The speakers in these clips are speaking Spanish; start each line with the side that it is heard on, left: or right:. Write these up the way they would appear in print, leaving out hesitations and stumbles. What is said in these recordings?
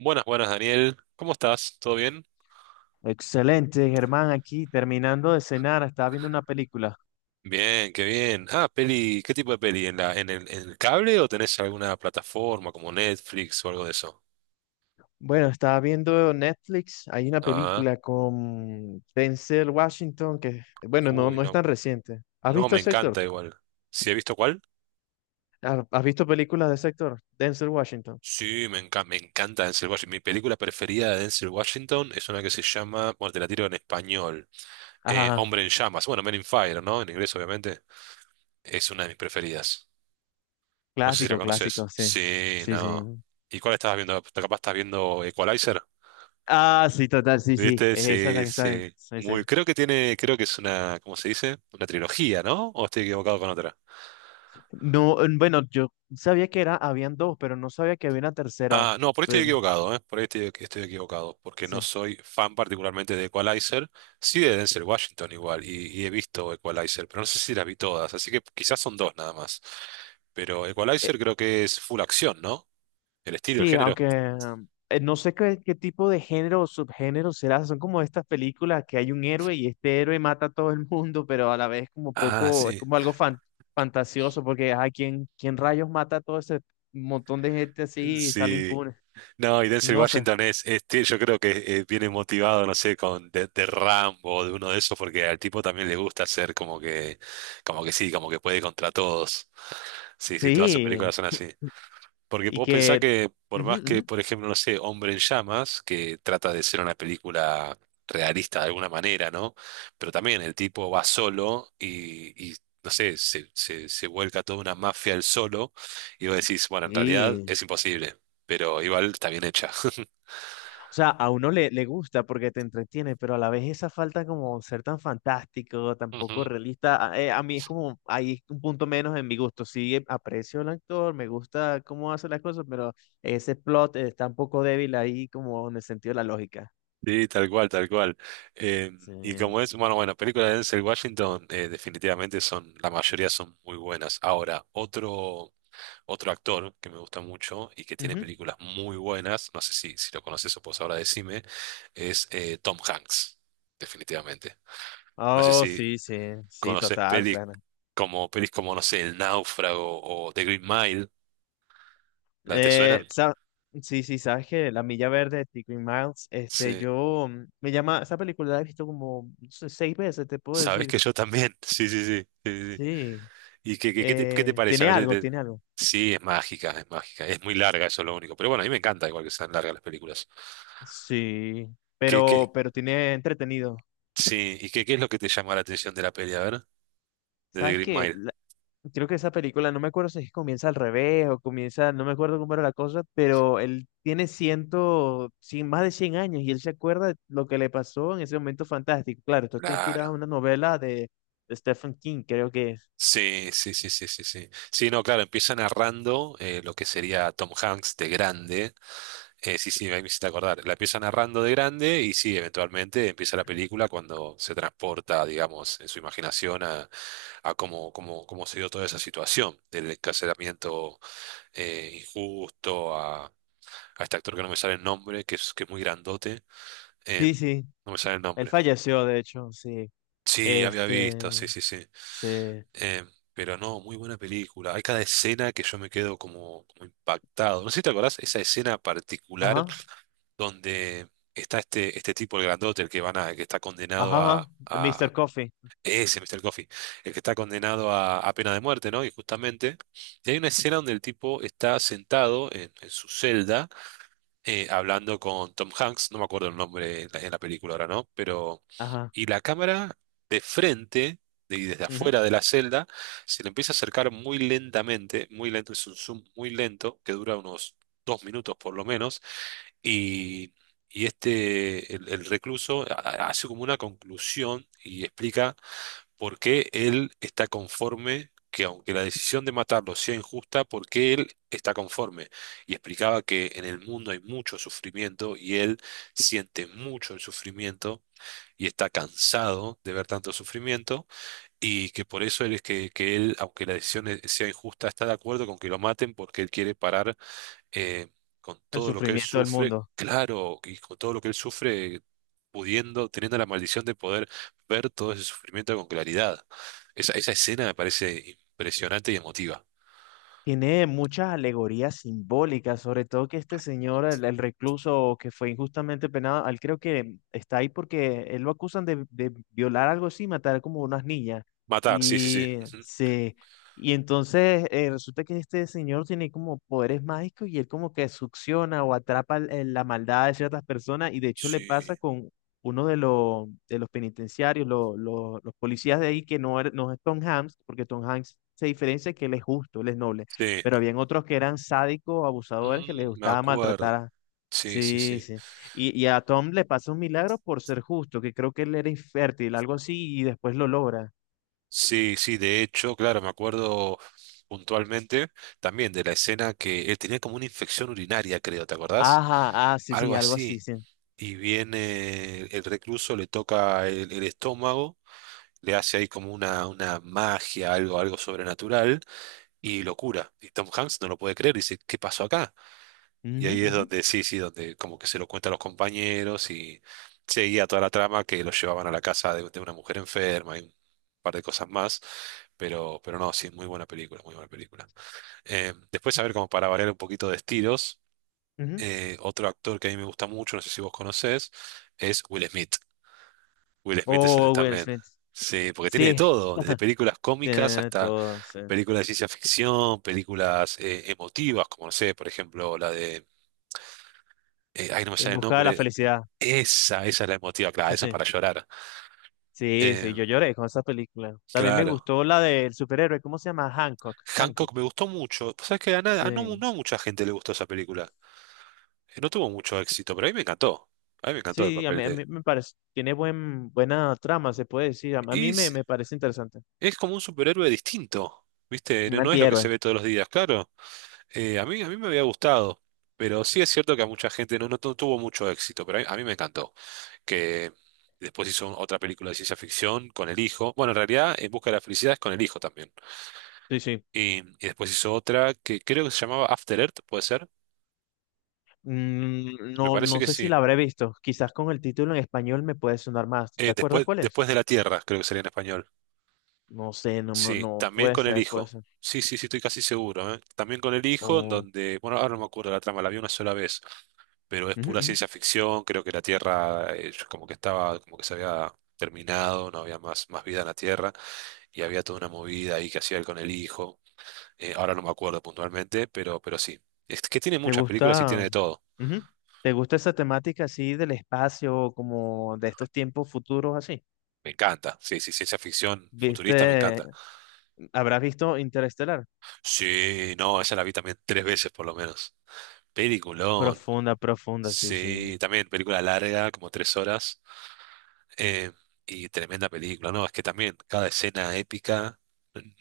right: Buenas, buenas, Daniel. ¿Cómo estás? ¿Todo bien?
left: Excelente, Germán, aquí terminando de cenar, estaba viendo una película.
right: Bien, qué bien. Ah, peli, ¿qué tipo de peli? ¿En la, en el cable o tenés alguna plataforma como Netflix o algo de eso?
left: Bueno, estaba viendo Netflix, hay una
right: Ah,
left: película con Denzel Washington que, bueno, no,
right: uy,
left: no es
right: no.
left: tan reciente. ¿Has
right: No,
left: visto
right: me
left: ese actor?
right: encanta igual. ¿Sí he visto cuál?
left: ¿Has visto películas de ese actor? Denzel Washington.
right: Sí, me encanta Denzel Washington. Mi película preferida de Denzel Washington es una que se llama, bueno, te la tiro en español,
left: Ajá,
right: Hombre en Llamas. Bueno, Men in Fire, ¿no? En inglés, obviamente. Es una de mis preferidas. No sé si la
left: clásico, clásico,
right: conoces.
left: sí.
right: Sí,
left: Sí, sí.
right: no. ¿Y cuál estabas viendo? Capaz estás viendo Equalizer.
left: Ah, sí, total, sí, sí,
right: ¿Viste?
left: esa es la
right: Sí,
left: que está bien.
right: sí.
left: Sí, sí.
right: Muy, creo que tiene, creo que es una, ¿cómo se dice? Una trilogía, ¿no? ¿O estoy equivocado con otra?
left: No, bueno, yo sabía que era, habían dos, pero no sabía que había una tercera.
right: Ah, no, por ahí estoy
left: Pero,
right: equivocado, ¿eh? Por ahí estoy equivocado, porque no
left: sí.
right: soy fan particularmente de Equalizer, sí de Denzel Washington igual, y he visto Equalizer, pero no sé si las vi todas, así que quizás son dos nada más. Pero Equalizer creo que es full acción, ¿no? El estilo, el
left: Sí,
right: género.
left: aunque no sé qué tipo de género o subgénero será. Son como estas películas que hay un héroe y este héroe mata a todo el mundo, pero a la vez como
right: Ah,
left: poco, es
right: sí.
left: como algo fantasioso, porque ay, ¿quién rayos mata a todo ese montón de gente así y sale
right: Sí.
left: impune?
right: No, y Denzel
left: No sé.
right: Washington es- tie- yo creo que viene motivado, no sé, con de Rambo o de uno de esos, porque al tipo también le gusta ser como que sí, como que puede contra todos. Sí, sí, todas sus
left: Sí,
right: películas son así. Porque
left: y
right: vos pensás
left: que...
right: que, por
left: ujú,
right: más que,
left: ujú.
right: por ejemplo, no sé, Hombre en Llamas, que trata de ser una película realista de alguna manera, ¿no? Pero también el tipo va solo y no sé, se vuelca toda una mafia él solo, y vos decís, bueno, en realidad
left: Sí,
right: es imposible, pero igual está bien hecha.
left: o sea, a uno le gusta porque te entretiene, pero a la vez esa falta como ser tan fantástico, tan poco
right: Ujú.
left: realista, a mí es como, ahí es un punto menos en mi gusto. Sí, aprecio al actor, me gusta cómo hace las cosas, pero ese plot está un poco débil ahí como en el sentido de la lógica.
right: Sí, tal cual, tal cual. Eh,
left: Sí.
right: y como es, bueno, bueno, películas de Denzel Washington definitivamente son, la mayoría son muy buenas. Ahora, otro, otro actor que me gusta mucho y que tiene
left: Ujú.
right: películas muy buenas, no sé si, si lo conoces o pues ahora decime, es Tom Hanks, definitivamente. No sé
left: Oh,
right: si
left: sí, sí, sí,
right: conoces
left: total, claro.
right: pelis como, no sé, El Náufrago o The Green Mile, ¿la te
left: Eh,
right: suenan?
left: sa- sí, sí, sabes que La Milla Verde de Tico y Miles,
right: Sí.
left: yo me llama, esa película la he visto como no sé, 6 veces, te puedo
right: Sabes
left: decir.
right: que yo también, sí, sí, sí, sí, sí. Sí.
left: Sí.
right: ¿Y qué, qué, qué te
left: Eh,
right: parece? A
left: tiene
right: ver,
left: algo,
right: de-
left: tiene algo.
right: sí, es mágica, es mágica. Es muy larga, eso es lo único. Pero bueno, a mí me encanta igual que sean largas las películas.
left: Sí,
right: ¿Qué, qué,
left: pero tiene entretenido.
right: sí, ¿y qué, qué es lo que te llama la atención de la peli? A ver, de The
left: ¿Sabes
right: Green
left: qué?
right: Mile.
left: Creo que esa película, no me acuerdo si es que comienza al revés o comienza, no me acuerdo cómo era la cosa, pero él tiene más de 100 años y él se acuerda de lo que le pasó en ese momento fantástico. Claro, esto está
right: Claro.
left: inspirado en una novela de Stephen King, creo que es.
right: Sí, sí, sí, sí, sí, sí. Sí, no, claro, empieza narrando lo que sería Tom Hanks de grande. Sí, sí, ahí me hiciste acordar. La empieza narrando de grande y sí, eventualmente empieza la película cuando se transporta, digamos, en su imaginación a cómo, cómo, cómo se dio toda esa situación del encarcelamiento injusto, a este actor que no me sale el nombre, que es muy grandote. eh,
left: Sí, sí,
right: no me sale el
left: él
right: nombre.
left: falleció, de hecho, sí.
right: Sí, había
left: Este,
right: visto, sí, sí, sí.
left: sí.
right: Eh, pero no, muy buena película. Hay cada escena que yo me quedo como, como impactado. No sé si te acordás esa escena particular
left: Ajá,
right: donde está este, este tipo, el grandote, el que van a, el que está
left: ajá,
right: condenado
left: ajá.
right: a
left: Mr. Coffee,
right: ese Mr. Coffee, el que está condenado a pena de muerte, ¿no? Y justamente, y hay una escena donde el tipo está sentado en su celda hablando con Tom Hanks, no me acuerdo el nombre en la película ahora, ¿no? Pero,
left: ajá.
right: y la cámara de frente, de- y desde
left: Ujú.
right: afuera de la celda, se le empieza a acercar muy lentamente, muy lento, es un zoom muy lento, que dura unos dos minutos por lo menos, y, y este, el recluso ha- hace como una conclusión y explica por qué él está conforme, que aunque la decisión de matarlo sea injusta, por qué él está conforme. Y explicaba que en el mundo hay mucho sufrimiento y él siente mucho el sufrimiento y está cansado de ver tanto sufrimiento y que por eso él es que él, aunque la decisión e- sea injusta, está de acuerdo con que lo maten porque él quiere parar eh, con
left: El
right: todo lo que él
left: sufrimiento del
right: sufre,
left: mundo.
right: claro, y con todo lo que él sufre, pudiendo, teniendo la maldición de poder ver todo ese sufrimiento con claridad. Esa escena me parece impresionante y emotiva.
left: Tiene muchas alegorías simbólicas, sobre todo que este señor, el recluso que fue injustamente penado, él creo que está ahí porque él lo acusan de violar algo así, matar como unas niñas.
right: Matar, sí, sí, sí.
left: Y
right: Ujú.
left: se, y entonces resulta que este señor tiene como poderes mágicos y él como que succiona o atrapa la maldad de ciertas personas y de hecho le pasa
right: Sí,
left: con uno de los penitenciarios, los policías de ahí que no, no es Tom Hanks, porque Tom Hanks se diferencia que él es justo, él es noble,
right: sí.
left: pero habían otros que eran sádicos, abusadores, que les
right: Mm, me
left: gustaba maltratar
right: acuerdo.
left: a.
right: Sí, sí,
left: Sí,
right: sí.
left: sí. Y a Tom le pasa un milagro por ser justo, que creo que él era infértil, algo así, y después lo logra.
right: Sí, sí, de hecho, claro, me acuerdo puntualmente también de la escena que él tenía como una infección urinaria, creo, ¿te acordás?
left: Ajá, ah, sí, sí,
right: Algo
left: algo así,
right: así.
left: sí.
right: Y viene el recluso, le toca el estómago, le hace ahí como una magia, algo, algo sobrenatural, y lo cura. Y Tom Hanks no lo puede creer, dice, ¿qué pasó acá? Y
left: Ujú,
right: ahí es
left: ujú,
right: donde, sí, sí, donde como que se lo cuenta a los compañeros y seguía toda la trama que lo llevaban a la casa de una mujer enferma y un par de cosas más. Pero no, sí, muy buena película, muy buena película. Después, a ver, como para variar un poquito de estilos,
left: ujú.
right: otro actor que a mí me gusta mucho, no sé si vos conocés, es Will Smith. Will Smith es-
left: Oh, Will
right: también.
left: Smith.
right: Sí, porque tiene de
left: Sí,
right: todo, desde películas cómicas
left: tiene
right: hasta
left: todo, sí.
right: películas de ciencia ficción, películas emotivas, como no sé, por ejemplo, la de. Ay, no me
left: En
right: sale el
left: busca de la
right: nombre.
left: felicidad.
right: Esa es la emotiva, claro,
left: Sí,
right: esa es
left: sí.
right: para llorar.
left: Sí,
right: Eh,
left: sí, yo lloré con esa película. También me
right: claro.
left: gustó la del superhéroe, ¿cómo se llama? Hancock.
right: Hancock
left: Hancock.
right: me gustó mucho. Pues sabes que a, nada- a no,
left: Sí.
right: no a mucha gente le gustó esa película. No tuvo mucho éxito, pero a mí me encantó. A mí me encantó el
left: Sí, a
right: papel
left: mí, a
right: de.
left: mí me parece, tiene buena trama, se puede decir. A
right: Y
left: mí me, me parece interesante.
right: es como un superhéroe distinto, ¿viste?
left: Un
right: No, no es lo que se
left: antihéroe.
right: ve todos los días, claro. A mí, a mí me había gustado, pero sí es cierto que a mucha gente no, no tu- tuvo mucho éxito, pero a mí me encantó. Que después hizo otra película de ciencia ficción con el hijo. Bueno, en realidad, En busca de la felicidad es con el hijo también.
left: Sí, sí.
right: Y después hizo otra que creo que se llamaba After Earth, ¿puede ser?
left: Mm,
right: Me
left: no,
right: parece
left: no
right: que
left: sé si
right: sí.
left: la habré visto. Quizás con el título en español me puede sonar más. ¿Te acuerdas
right: Después,
left: cuál es?
right: después de la Tierra, creo que sería en español.
left: No sé, no, no,
right: Sí,
left: no,
right: también
left: puede
right: con el
left: ser, puede
right: hijo.
left: ser.
right: Sí, sí, sí, estoy casi seguro, ¿eh? También con el hijo, en
left: O-
right: donde, bueno, ahora no me acuerdo la trama, la vi una sola vez. Pero es
left: Ujú,
right: pura
left: ujú.
right: ciencia ficción, creo que la Tierra como que estaba, como que se había terminado, no había más, más vida en la Tierra, y había toda una movida ahí que hacía él con el hijo, ahora no me acuerdo puntualmente, pero sí, es que tiene
left: ¿Te
right: muchas películas y
left: gusta?
right: tiene de todo.
left: Ujú. ¿Te gusta esa temática así del espacio, como de estos tiempos futuros así?
right: Me encanta, sí, sí, ciencia ficción futurista me
left: ¿Viste?
right: encanta.
left: ¿Habrás visto Interestelar?
right: Sí, no, esa la vi también tres veces por lo menos. Peliculón.
left: Profunda, profunda, sí, sí.
right: Sí, también película larga, como tres horas. Eh, y tremenda película, ¿no? Es que también cada escena épica.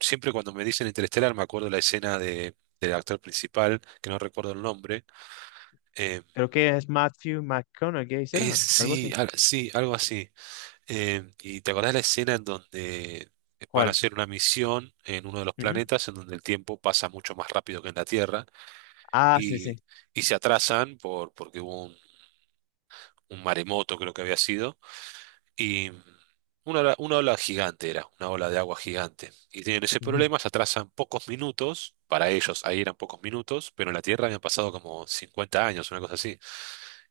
right: Siempre cuando me dicen Interestelar me acuerdo la escena de, del actor principal, que no recuerdo el nombre. eh,
left: Creo que es Matthew McConaughey,
right: es-
left: ¿será? Algo así.
right: sí, al- sí, algo así. Y te acordás la escena en donde van a
left: ¿Cuál?
right: hacer una misión en uno de los
left: Ujú.
right: planetas en donde el tiempo pasa mucho más rápido que en la Tierra
left: Ah, sí, sí.
right: y, y se atrasan por, porque hubo un maremoto, creo que había sido. Y una ola gigante era, una ola de agua gigante. Y tienen ese
left: Ujú.
right: problema, se atrasan pocos minutos, para ellos ahí eran pocos minutos, pero en la Tierra habían pasado como 50 años, una cosa así.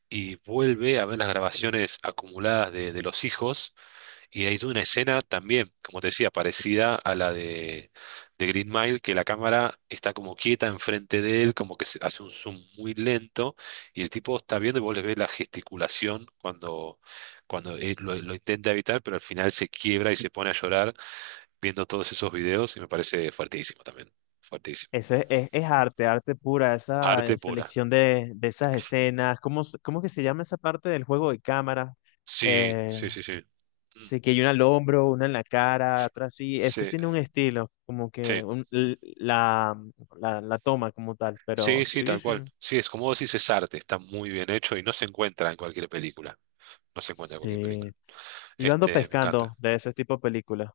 right: Y vuelve a ver las grabaciones acumuladas de los hijos y hay una escena también, como te decía, parecida a la de Green Mile, que la cámara está como quieta enfrente de él, como que se hace un zoom muy lento, y el tipo está viendo y vos le ves la gesticulación cuando, cuando él lo intenta evitar, pero al final se quiebra y se pone a llorar viendo todos esos videos, y me parece fuertísimo también, fuertísimo.
left: Eso es arte, arte pura, esa
right: Arte pura.
left: selección de esas escenas. ¿Cómo que se llama esa parte del juego de cámara?
right: Sí,
left: Eh,
right: sí, sí, sí. Mm,
left: sí, que hay una al hombro, una en la cara, atrás sí. Ese
right: sí,
left: tiene un estilo, como que
right: sí.
left: la toma como tal, pero
right: Sí, sí,
left: sí,
right: tal
left: sí.
right: cual. Sí, es como vos decís, es arte, está muy bien hecho y no se encuentra en cualquier película. No se encuentra en cualquier
left: Sí.
right: película.
left: Yo ando
right: Este, me
left: pescando
right: encanta.
left: de ese tipo de películas.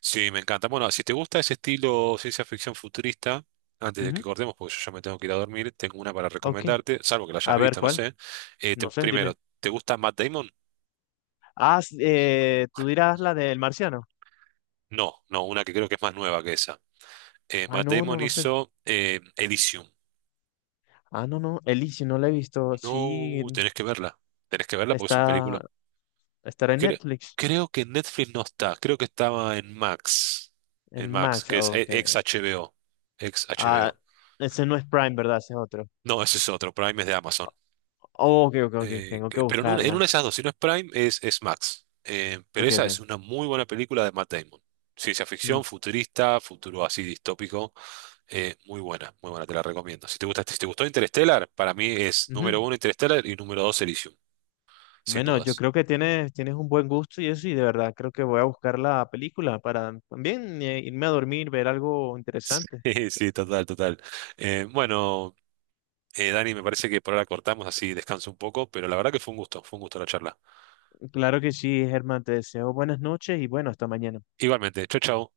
right: Sí, me encanta. Bueno, si te gusta ese estilo ciencia ficción futurista, antes de que
left: Ujú.
right: cortemos, porque yo ya me tengo que ir a dormir, tengo una para
left: Ok.
right: recomendarte, salvo que la hayas
left: A ver,
right: visto, no
left: ¿cuál?
right: sé.
left: No sé, dime.
right: Primero, ¿te gusta Matt Damon?
left: Ah, tú dirás la del marciano.
right: No, no, una que creo que es más nueva que esa.
left: Ah,
right: Matt
left: no, no,
right: Damon
left: no sé.
right: hizo Elysium.
left: Ah, no, no. Elysium no la he visto. Sí,
right: No, tenés que verla. Tenés que verla porque es un película.
left: está, estará en
right: Cre-
left: Netflix,
right: creo que en Netflix no está, creo que estaba en Max. En
left: en
right: Max,
left: Max.
right: que es
left: Oh, ok.
right: ex HBO. Ex
left: Ah,
right: HBO.
left: ese no es Prime, ¿verdad? Ese es otro.
right: No, ese es otro. Prime es de Amazon.
left: Oh, ok, ok, ok. Tengo que
right: Pero en una de
left: buscarla.
right: esas dos, si no es Prime, es Max. Pero
left: Ok,
right: esa es
left: ok.
right: una muy buena película de Matt Damon. Ciencia ficción,
left: Mm,
right: futurista, futuro así distópico. Muy buena, te la recomiendo. Si te gusta, si te gustó Interstellar, para mí es
left: ujú.
right: número uno Interstellar y número dos Elysium, sin
left: Bueno, yo
right: dudas.
left: creo que tienes un buen gusto y eso, y de verdad creo que voy a buscar la película para también irme a dormir, ver algo interesante.
right: Sí, sí, total, total. Eh, bueno, Dani, me parece que por ahora cortamos así, descanso un poco, pero la verdad que fue un gusto la charla.
left: Claro que sí, Germán, te deseo buenas noches y bueno, hasta mañana.
right: Igualmente, chau, chau.